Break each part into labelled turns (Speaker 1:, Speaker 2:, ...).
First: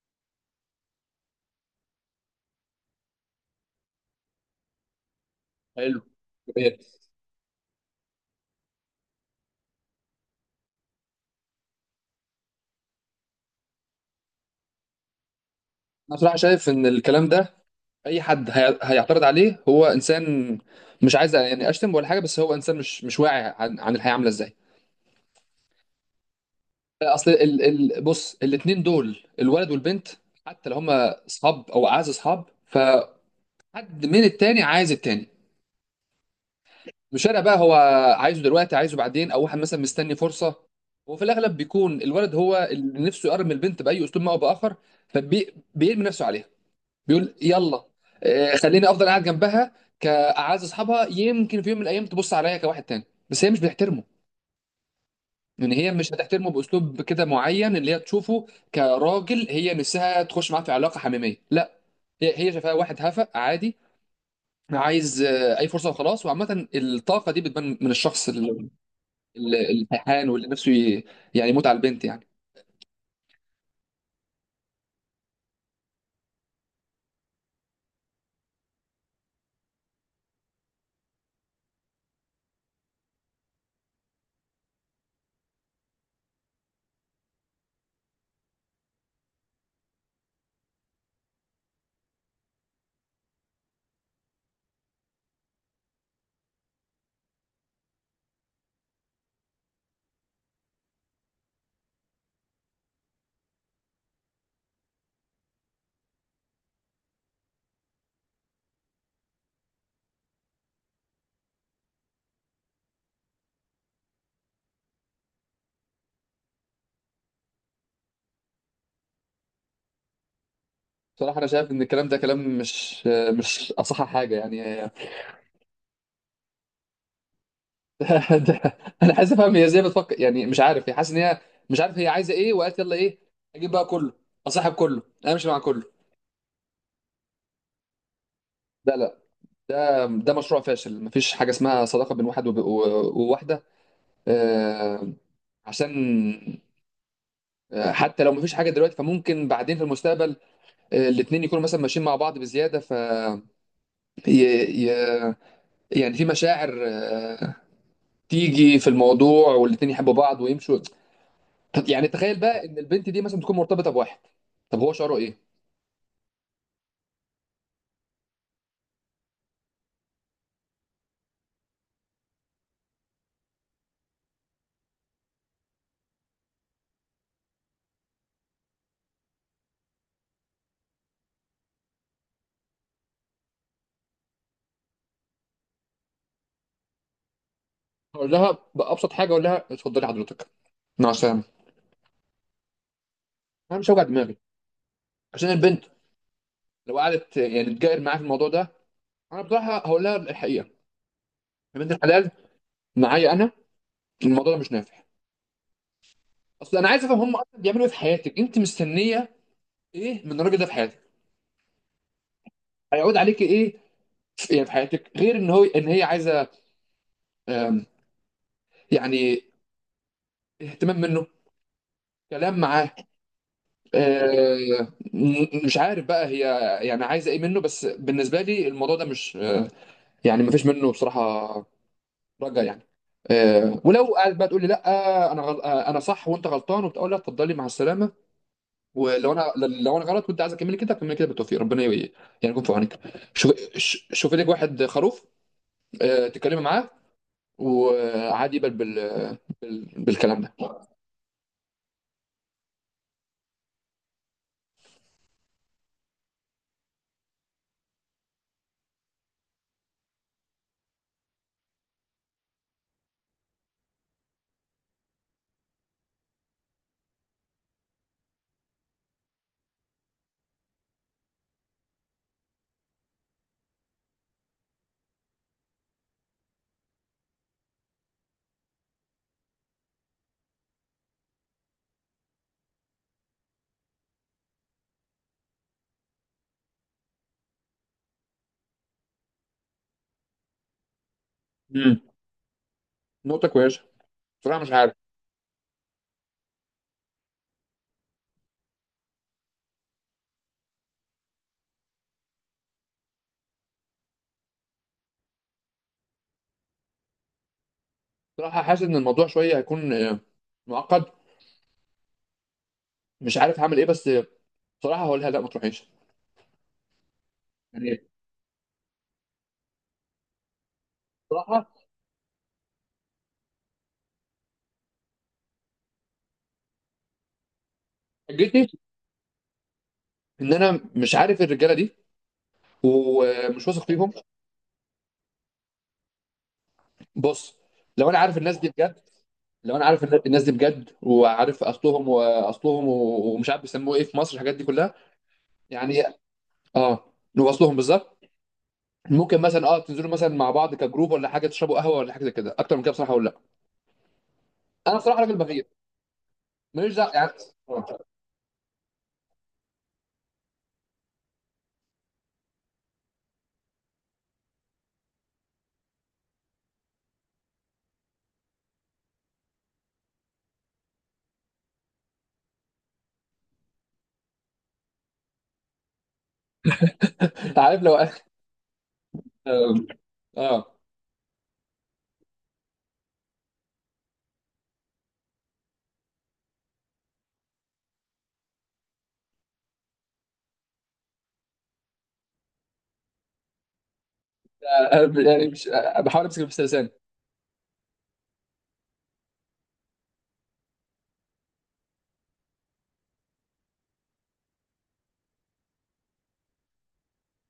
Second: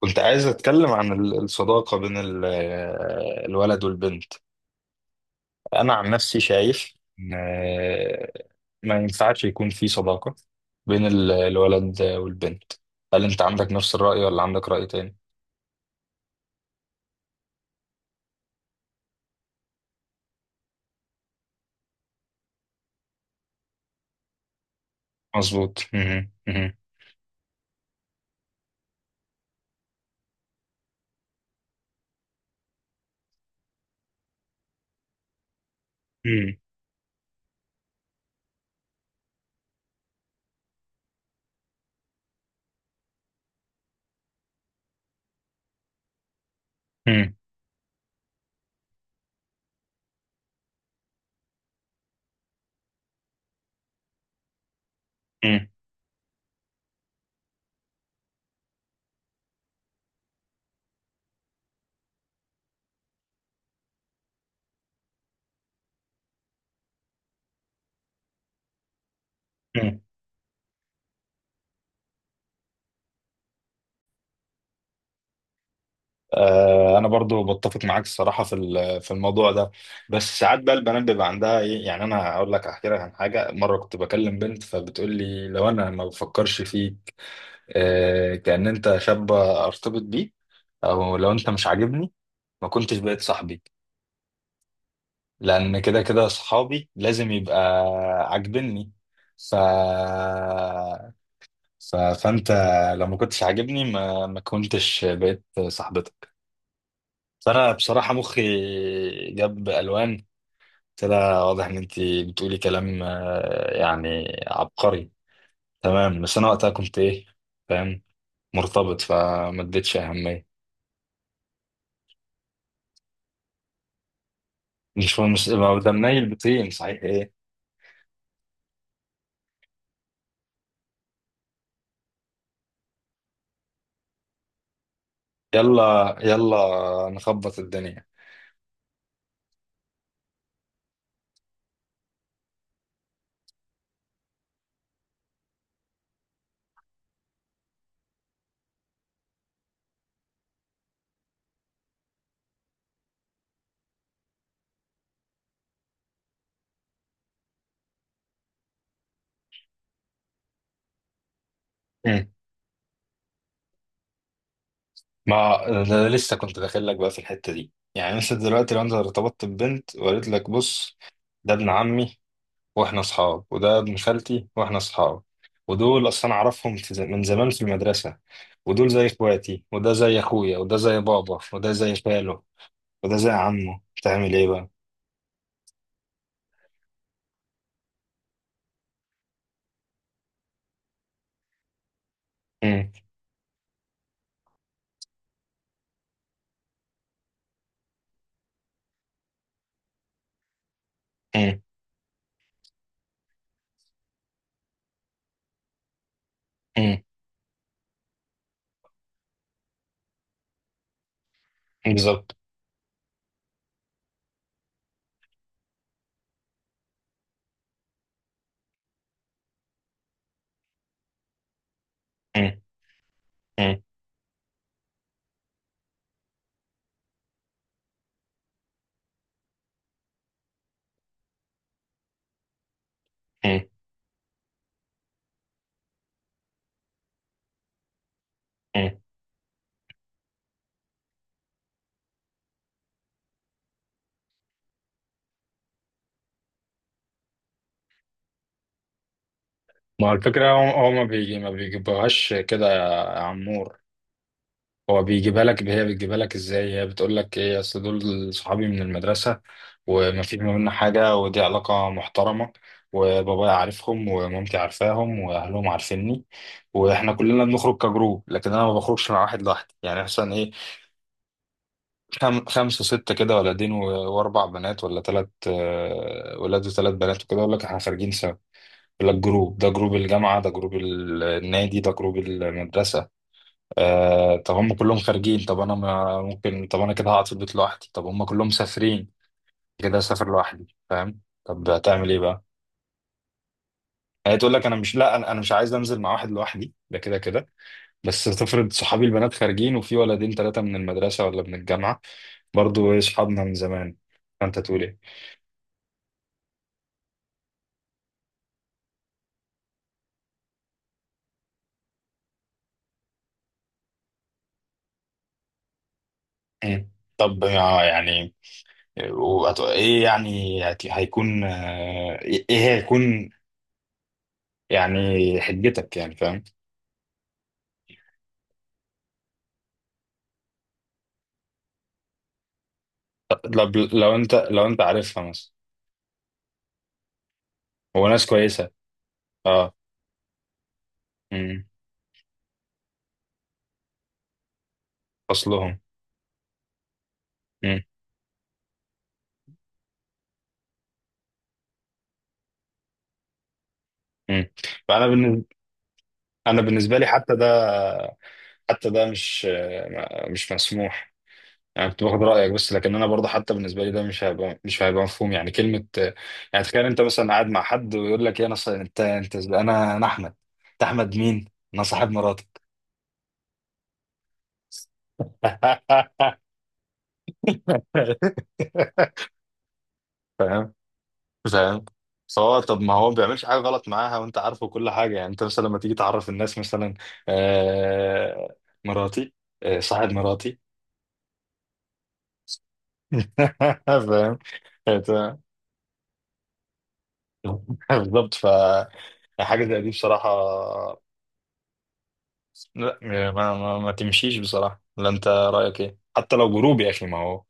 Speaker 1: كنت عايز اتكلم عن الصداقة بين الولد والبنت. انا
Speaker 2: حلو.
Speaker 1: عن نفسي
Speaker 2: جميل.
Speaker 1: شايف ان ما ينفعش يكون في صداقة بين الولد والبنت. هل انت عندك نفس الرأي ولا عندك رأي تاني؟
Speaker 2: انا بصراحه شايف ان الكلام ده اي حد هيعترض عليه، هو انسان مش عايز يعني اشتم ولا حاجه، بس هو انسان مش واعي عن الحياه عامله ازاي.
Speaker 1: مظبوط. مهم. مهم.
Speaker 2: اصل ال ال بص، الاثنين دول الولد والبنت، حتى لو هما اصحاب او اعز اصحاب، فحد من التاني عايز التاني.
Speaker 1: مهم.
Speaker 2: مش فارق بقى، هو عايزه دلوقتي عايزه بعدين، او واحد مثلا مستني فرصه. وفي الاغلب بيكون الولد هو اللي نفسه يقرب من البنت باي اسلوب ما او باخر، فبيرمي نفسه عليها.
Speaker 1: مهم.
Speaker 2: بيقول يلا، خليني افضل قاعد جنبها كاعز اصحابها، يمكن في يوم من الايام تبص عليا كواحد تاني. بس هي مش بتحترمه.
Speaker 1: مهم.
Speaker 2: يعني هي مش هتحترمه باسلوب كده معين اللي هي تشوفه كراجل، هي نفسها تخش معاه في علاقه حميميه، لا. هي شايفاه واحد هفق عادي، عايز اي فرصه وخلاص. وعامه الطاقه دي بتبان من الشخص
Speaker 1: مهم.
Speaker 2: الهيحان، واللي نفسه يعني يموت على البنت يعني.
Speaker 1: انا برضو بتفق معاك الصراحه في الموضوع ده. بس ساعات بقى البنات بيبقى عندها ايه، يعني انا هقول لك، احكي لك عن حاجه. مره كنت بكلم بنت فبتقول لي: لو انا ما بفكرش فيك، كأن انت شاب ارتبط بيه، او لو انت مش عاجبني ما كنتش بقيت صاحبي، لان كده كده صحابي لازم يبقى عاجبني. ف... فانت لو ما كنتش عاجبني ما كنتش بقيت صاحبتك. فانا بصراحة مخي جاب الوان. كده واضح ان انت بتقولي كلام يعني عبقري. تمام. بس انا وقتها كنت ايه، فاهم، مرتبط، فما اديتش اهمية.
Speaker 2: بصراحه انا شايف ان الكلام ده كلام مش اصح حاجه يعني.
Speaker 1: مش لو ده منيل بطين صحيح ايه.
Speaker 2: ده- انا عايز افهم هي ازاي بتفكر، يعني مش عارف هي حاسس ان هي مش عارف هي عايزه ايه، وقالت يلا ايه، اجيب بقى كله، اصاحب كله، امشي مع كله.
Speaker 1: يلا يلا نخبط الدنيا.
Speaker 2: لا لا، ده مشروع فاشل. مفيش حاجه اسمها صداقه بين واحد وواحده، آه، عشان حتى لو مفيش حاجه دلوقتي، فممكن بعدين في المستقبل الاتنين يكونوا مثلا ماشيين مع بعض بزياده، ف ي... ي... يعني في مشاعر تيجي في الموضوع، والاتنين يحبوا بعض ويمشوا. طب يعني
Speaker 1: مم.
Speaker 2: تخيل بقى ان البنت دي مثلا تكون مرتبطه بواحد، طب هو شعره ايه؟
Speaker 1: ما ده لسه كنت داخل لك بقى في الحتة دي. يعني انت دلوقتي لو انت ارتبطت ببنت وقالت لك: بص، ده ابن عمي واحنا اصحاب، وده ابن خالتي واحنا اصحاب، ودول اصلا اعرفهم في من زمان في المدرسة، ودول زي اخواتي، وده زي اخويا، وده زي بابا، وده زي خاله، وده زي عمه. تعمل ايه بقى؟
Speaker 2: اقول لها بابسط حاجه، اقول لها اتفضلي حضرتك مع السلامه.
Speaker 1: مم.
Speaker 2: انا مش هوجع دماغي عشان البنت. لو قعدت يعني تجاهر معايا في الموضوع ده، انا بصراحه هقول لها الحقيقه.
Speaker 1: مم.
Speaker 2: يا بنت الحلال، معايا انا الموضوع ده مش نافع. اصل انا
Speaker 1: مم.
Speaker 2: عايز افهم، هم اصلا بيعملوا ايه في حياتك انت مستنيه ايه من الراجل ده في حياتك؟
Speaker 1: بالظبط.
Speaker 2: هيعود عليك ايه في حياتك، غير ان هو ان هي عايزه آم، يعني اهتمام منه، كلام
Speaker 1: مم.
Speaker 2: معاه.
Speaker 1: مم.
Speaker 2: آه، مش عارف بقى هي يعني عايزه ايه منه، بس بالنسبه لي الموضوع ده مش آه، يعني ما فيش منه بصراحه، رجع يعني. ولو قاعد بقى تقول لي لا، انا غل... آه، انا صح وانت غلطان، وبتقول لا، اتفضلي مع السلامه.
Speaker 1: مم.
Speaker 2: ولو انا غلط وانت عايز اكمل كده، اكمل كده، بالتوفيق، ربنا يعني يكون في عونك. شوف شوفي لك واحد خروف تتكلمي معاه، وعادي يقبل
Speaker 1: ما هو
Speaker 2: بالكلام
Speaker 1: الفكرة،
Speaker 2: ده.
Speaker 1: هو ما بيجيبهاش كده يا عمور. هو بيجيبها لك، هي بتجيبها لك ازاي، هي بتقول لك ايه؟ اصل دول صحابي من المدرسة، وما في ما بيننا حاجة، ودي علاقة محترمة، وبابايا عارفهم ومامتي عارفاهم واهلهم عارفيني، واحنا كلنا بنخرج كجروب، لكن انا ما بخرجش مع واحد لوحدي. يعني مثلا ايه، خمسة ستة كده، ولدين واربع بنات، ولا ثلاث ولاد وثلاث بنات، وكده اقول لك احنا خارجين سوا. لا، الجروب ده جروب الجامعة، ده جروب النادي، ده جروب المدرسة. آه، طب هم كلهم خارجين، طب أنا ما ممكن، طب أنا كده هقعد في البيت لوحدي، طب هم كلهم مسافرين كده أسافر لوحدي، فاهم؟ طب
Speaker 2: مم.
Speaker 1: هتعمل إيه بقى؟
Speaker 2: نقطه كويسه.
Speaker 1: هي تقول
Speaker 2: بصراحه
Speaker 1: لك
Speaker 2: مش
Speaker 1: أنا
Speaker 2: عارف.
Speaker 1: مش، لا أنا مش عايز أنزل مع واحد لوحدي ده كده كده. بس تفرض صحابي البنات خارجين، وفي ولدين ثلاثة من المدرسة ولا من الجامعة برضو، إيه، صحابنا من زمان، فأنت تقول إيه؟
Speaker 2: بصراحه حاسس ان الموضوع شويه هيكون معقد، مش عارف هاعمل إيه، بس بصراحة هاقول لها لأ، ما تروحيش،
Speaker 1: مم. طب
Speaker 2: يعني.
Speaker 1: يعني ايه، يعني هيكون
Speaker 2: بصراحة
Speaker 1: ايه، إيه هيكون. يعني حجتك، يعني فاهم.
Speaker 2: حجتي إن أنا مش عارف الرجالة دي،
Speaker 1: لو
Speaker 2: ومش واثق فيهم.
Speaker 1: لو انت عارفها مثلا،
Speaker 2: بُص،
Speaker 1: هو
Speaker 2: لو أنا
Speaker 1: ناس
Speaker 2: عارف الناس دي
Speaker 1: كويسه.
Speaker 2: بجد،
Speaker 1: اه.
Speaker 2: لو أنا عارف الناس دي بجد وعارف
Speaker 1: امم.
Speaker 2: أصلهم وأصلهم و ومش عارف بيسموه إيه في مصر، الحاجات دي كلّها،
Speaker 1: اصلهم.
Speaker 2: يعني آه، وأصلهم
Speaker 1: امم.
Speaker 2: بالضبط. ممكن مثلًا تنزلوا مثلًا مع بعض كجروب والّا حاجة، تشربوا قهوة والّا حاجة زي كده. أكتر من كده بصراحة هاقول لأ.
Speaker 1: امم.
Speaker 2: أنا
Speaker 1: فانا
Speaker 2: بصراحة راجل
Speaker 1: بالنسبه
Speaker 2: بغير،
Speaker 1: انا
Speaker 2: ما ليش
Speaker 1: بالنسبه لي،
Speaker 2: دعوة يعني.
Speaker 1: حتى ده مش مسموح. انا كنت باخد رايك بس، لكن انا برضه حتى بالنسبه لي ده مش هيبقى مفهوم يعني كلمه. يعني تخيل انت مثلا قاعد مع حد ويقول لك: يا نص انت انا احمد. انت احمد مين؟ انا صاحب مراتك.
Speaker 2: عارف، لو آه،
Speaker 1: فاهم؟
Speaker 2: آه،
Speaker 1: فاهم. فهو، طب ما هو ما بيعملش حاجه غلط معاها وانت عارفه كل حاجه. يعني انت مثلا لما تيجي تعرف الناس مثلا: آه مراتي. آه، صاحب مراتي. فاهم.
Speaker 2: يعني مش، باحاول أمسك نفسي بلساني.
Speaker 1: بالظبط. فحاجه زي دي بصراحه، لا، ما تمشيش بصراحه. لا، انت رايك ايه؟ حتى لو جروب يا اخي. ما هو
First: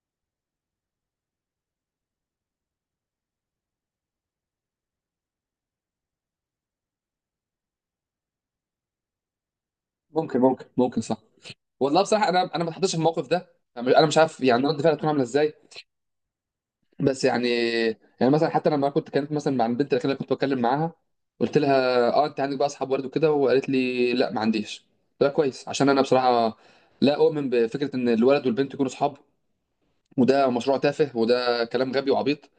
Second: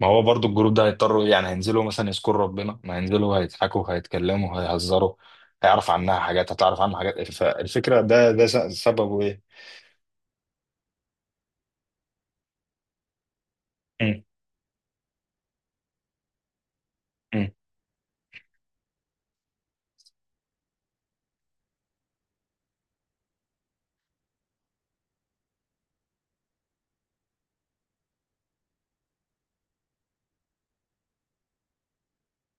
Speaker 1: ما هو برضو الجروب ده هيضطروا، يعني هينزلوا مثلا يذكروا ربنا، ما هينزلوا، هيضحكوا هيتكلموا هيهزروا. هيعرف عنها حاجات، هتعرف عنها حاجات. فالفكرة ده، ده سببه ايه؟
Speaker 2: ممكن صح. والله بصراحه، انا ما اتحطيتش في الموقف ده. انا مش
Speaker 1: مم.
Speaker 2: عارف يعني رد فعلي هتكون عامله ازاي، بس يعني
Speaker 1: مم.
Speaker 2: يعني مثلا حتى لما كنت كانت مثلا مع البنت اللي كنت بتكلم معاها، قلت لها اه انت عندك بقى اصحاب ورد وكده، وقالت لي لا ما عنديش. ده كويس، عشان انا بصراحه لا اؤمن بفكره ان الولد والبنت يكونوا اصحاب. وده مشروع تافه، وده كلام غبي وعبيط.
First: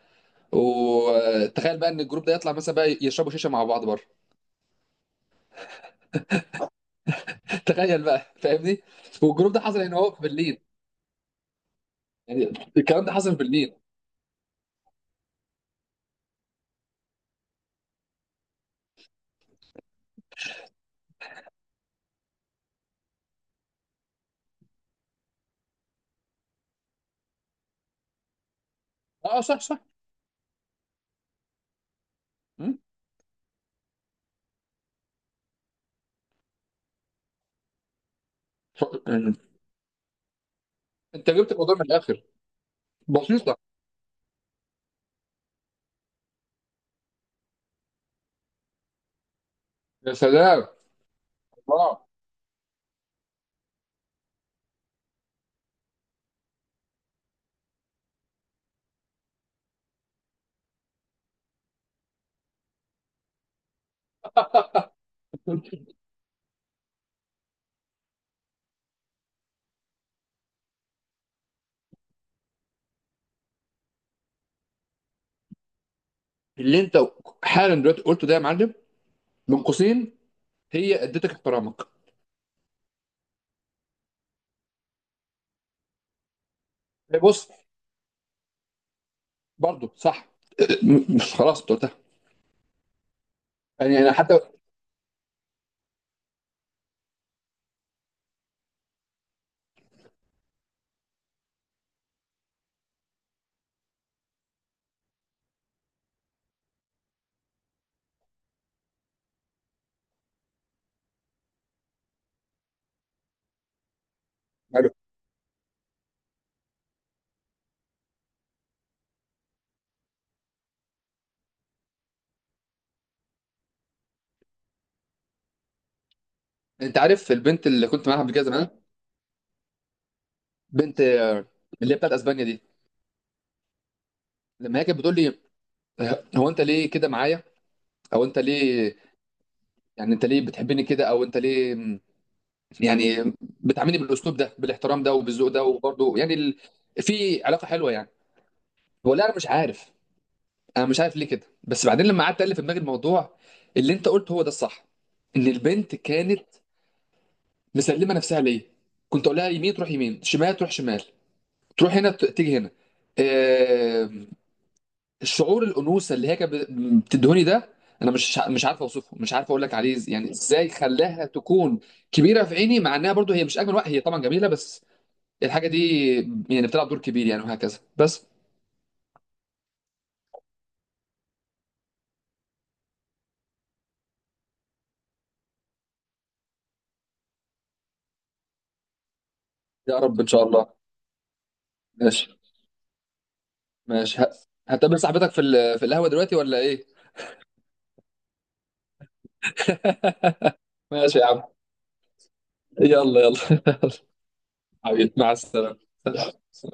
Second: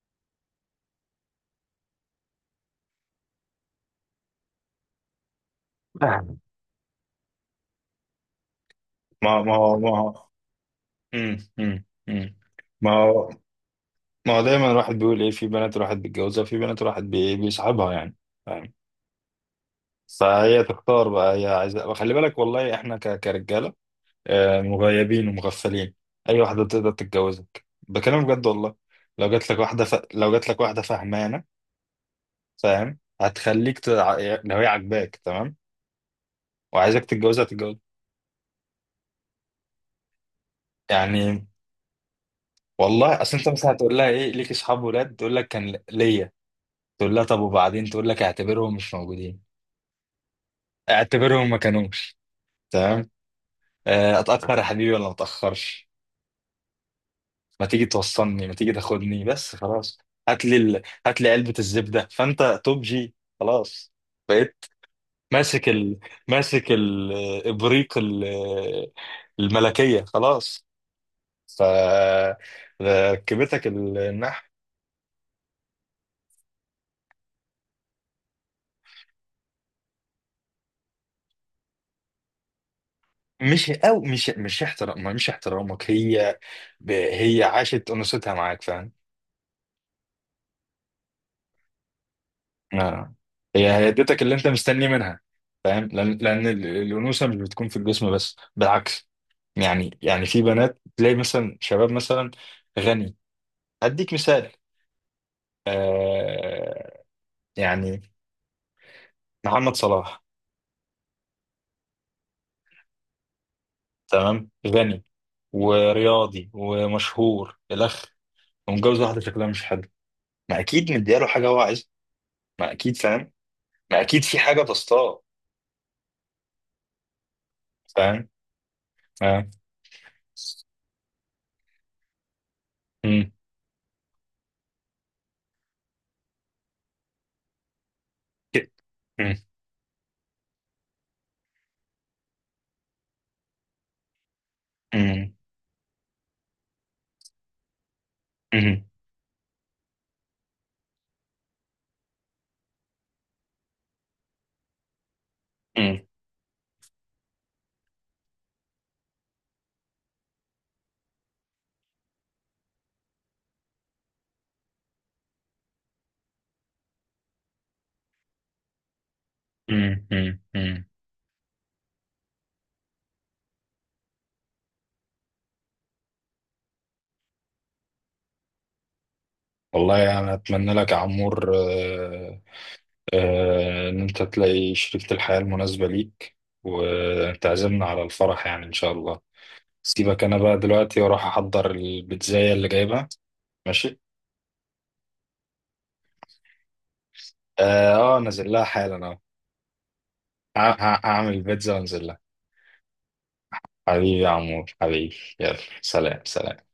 Speaker 2: وتخيل بقى ان الجروب ده يطلع مثلا بقى يشربوا شيشه مع بعض بره. تخيل بقى، فاهمني؟
Speaker 1: ما
Speaker 2: والجروب
Speaker 1: ما
Speaker 2: ده
Speaker 1: هو
Speaker 2: حصل
Speaker 1: ما
Speaker 2: هنا، هو في
Speaker 1: هو
Speaker 2: برلين.
Speaker 1: مم. مم. مم.
Speaker 2: يعني
Speaker 1: ما
Speaker 2: الكلام ده
Speaker 1: هو
Speaker 2: حصل في برلين.
Speaker 1: ما هو دايما الواحد بيقول ايه، في بنات الواحد بيتجوزها، في بنات الواحد بيصاحبها يعني. فاهم. فهي تختار بقى، هي عايزة. خلي بالك، والله احنا كرجالة مغيبين ومغفلين. اي واحده تقدر تتجوزك بكلام بجد والله. لو
Speaker 2: اه،
Speaker 1: جات لك
Speaker 2: صح صح.
Speaker 1: واحده فهمانه
Speaker 2: مم؟
Speaker 1: فاهم، هتخليك لو هي عاجباك تمام وعايزك تتجوزها تتجوز
Speaker 2: انت
Speaker 1: يعني.
Speaker 2: جبت الموضوع من الاخر.
Speaker 1: والله اصل انت
Speaker 2: بسيطه.
Speaker 1: مثلا هتقول لها ايه؟ ليك اصحاب ولاد؟ تقول لك كان ليا. تقول لها طب وبعدين. تقول لك اعتبرهم مش موجودين،
Speaker 2: يا سلام.
Speaker 1: اعتبرهم ما
Speaker 2: الله.
Speaker 1: كانوش. تمام. اتاخر يا حبيبي ولا ما اتاخرش، ما تيجي توصلني، ما تيجي تاخدني بس خلاص. هات لي علبة الزبدة فانت توب جي. خلاص بقيت ماسك ابريق الملكية خلاص. ف ركبتك النحو.
Speaker 2: اللي انت حالا دلوقتي قلته ده يا معلم من قوسين، هي ادتك احترامك.
Speaker 1: مش او مش مش احترام مش احترامك هي،
Speaker 2: إيه،
Speaker 1: هي
Speaker 2: بص،
Speaker 1: عاشت انوثتها معاك فاهم.
Speaker 2: برضو صح. مش، خلاص انت قلتها.
Speaker 1: آه. هي
Speaker 2: يعني انا
Speaker 1: اديتك اللي
Speaker 2: حتى.
Speaker 1: انت مستني منها فاهم. لان الانوثه مش بتكون في الجسم بس، بالعكس. يعني في بنات تلاقي مثلا شباب مثلا غني. اديك مثال. آه، يعني محمد صلاح، تمام، غني ورياضي ومشهور الاخ، ومتجوز واحده شكلها مش حلو. ما اكيد مدياله حاجه هو عايزها. ما اكيد فاهم. ما اكيد في حاجه تصطاد.
Speaker 2: انت عارف البنت اللي كنت معاها
Speaker 1: فاهم.
Speaker 2: قبل كده زمان،
Speaker 1: فاهم.
Speaker 2: بنت اللي هي بتاعت اسبانيا دي،
Speaker 1: مم.
Speaker 2: لما هي كانت بتقول لي هو انت ليه كده معايا، او انت
Speaker 1: ك-
Speaker 2: ليه،
Speaker 1: مم.
Speaker 2: يعني انت ليه بتحبني كده، او انت ليه يعني بتعاملني بالاسلوب ده، بالاحترام ده، وبالذوق ده، وبرده يعني في علاقه حلوه يعني،
Speaker 1: مم.
Speaker 2: ولا انا مش عارف. انا مش عارف ليه كده، بس بعدين لما قعدت الف في دماغي الموضوع، اللي انت قلته هو ده الصح، ان البنت
Speaker 1: مم.
Speaker 2: كانت مسلمه نفسها ليا. كنت اقول لها يمين تروح يمين، شمال تروح شمال، تروح هنا تيجي هنا. آه... الشعور، الانوثه اللي هي كانت بتدهني ده، انا مش عارف اوصفه، مش عارف اقول لك عليه،
Speaker 1: مم.
Speaker 2: يعني
Speaker 1: مم.
Speaker 2: ازاي
Speaker 1: مم.
Speaker 2: خلاها تكون كبيره في عيني، مع انها برضو هي مش اجمل واحده، هي طبعا جميله، بس الحاجه دي يعني بتلعب دور كبير يعني، وهكذا بس.
Speaker 1: والله انا يعني اتمنى لك يا عمور، إن أنت تلاقي شريكة الحياة المناسبة ليك، وتعزمنا على الفرح يعني إن شاء الله.
Speaker 2: يا رب
Speaker 1: سيبك
Speaker 2: ان
Speaker 1: أنا
Speaker 2: شاء
Speaker 1: بقى
Speaker 2: الله.
Speaker 1: دلوقتي وأروح أحضر
Speaker 2: ماشي.
Speaker 1: البيتزاية اللي جايبها. ماشي.
Speaker 2: ماشي، هتقابل صاحبتك في القهوه دلوقتي ولا ايه؟
Speaker 1: نازل لها حالا أهو.
Speaker 2: ماشي يا
Speaker 1: هعمل
Speaker 2: عم،
Speaker 1: بيتزا وأنزل لها.
Speaker 2: يلا يلا يلا.
Speaker 1: حبيبي يا عمور،
Speaker 2: حبيبي،
Speaker 1: حبيبي،
Speaker 2: مع
Speaker 1: يلا
Speaker 2: السلامه.
Speaker 1: سلام سلام.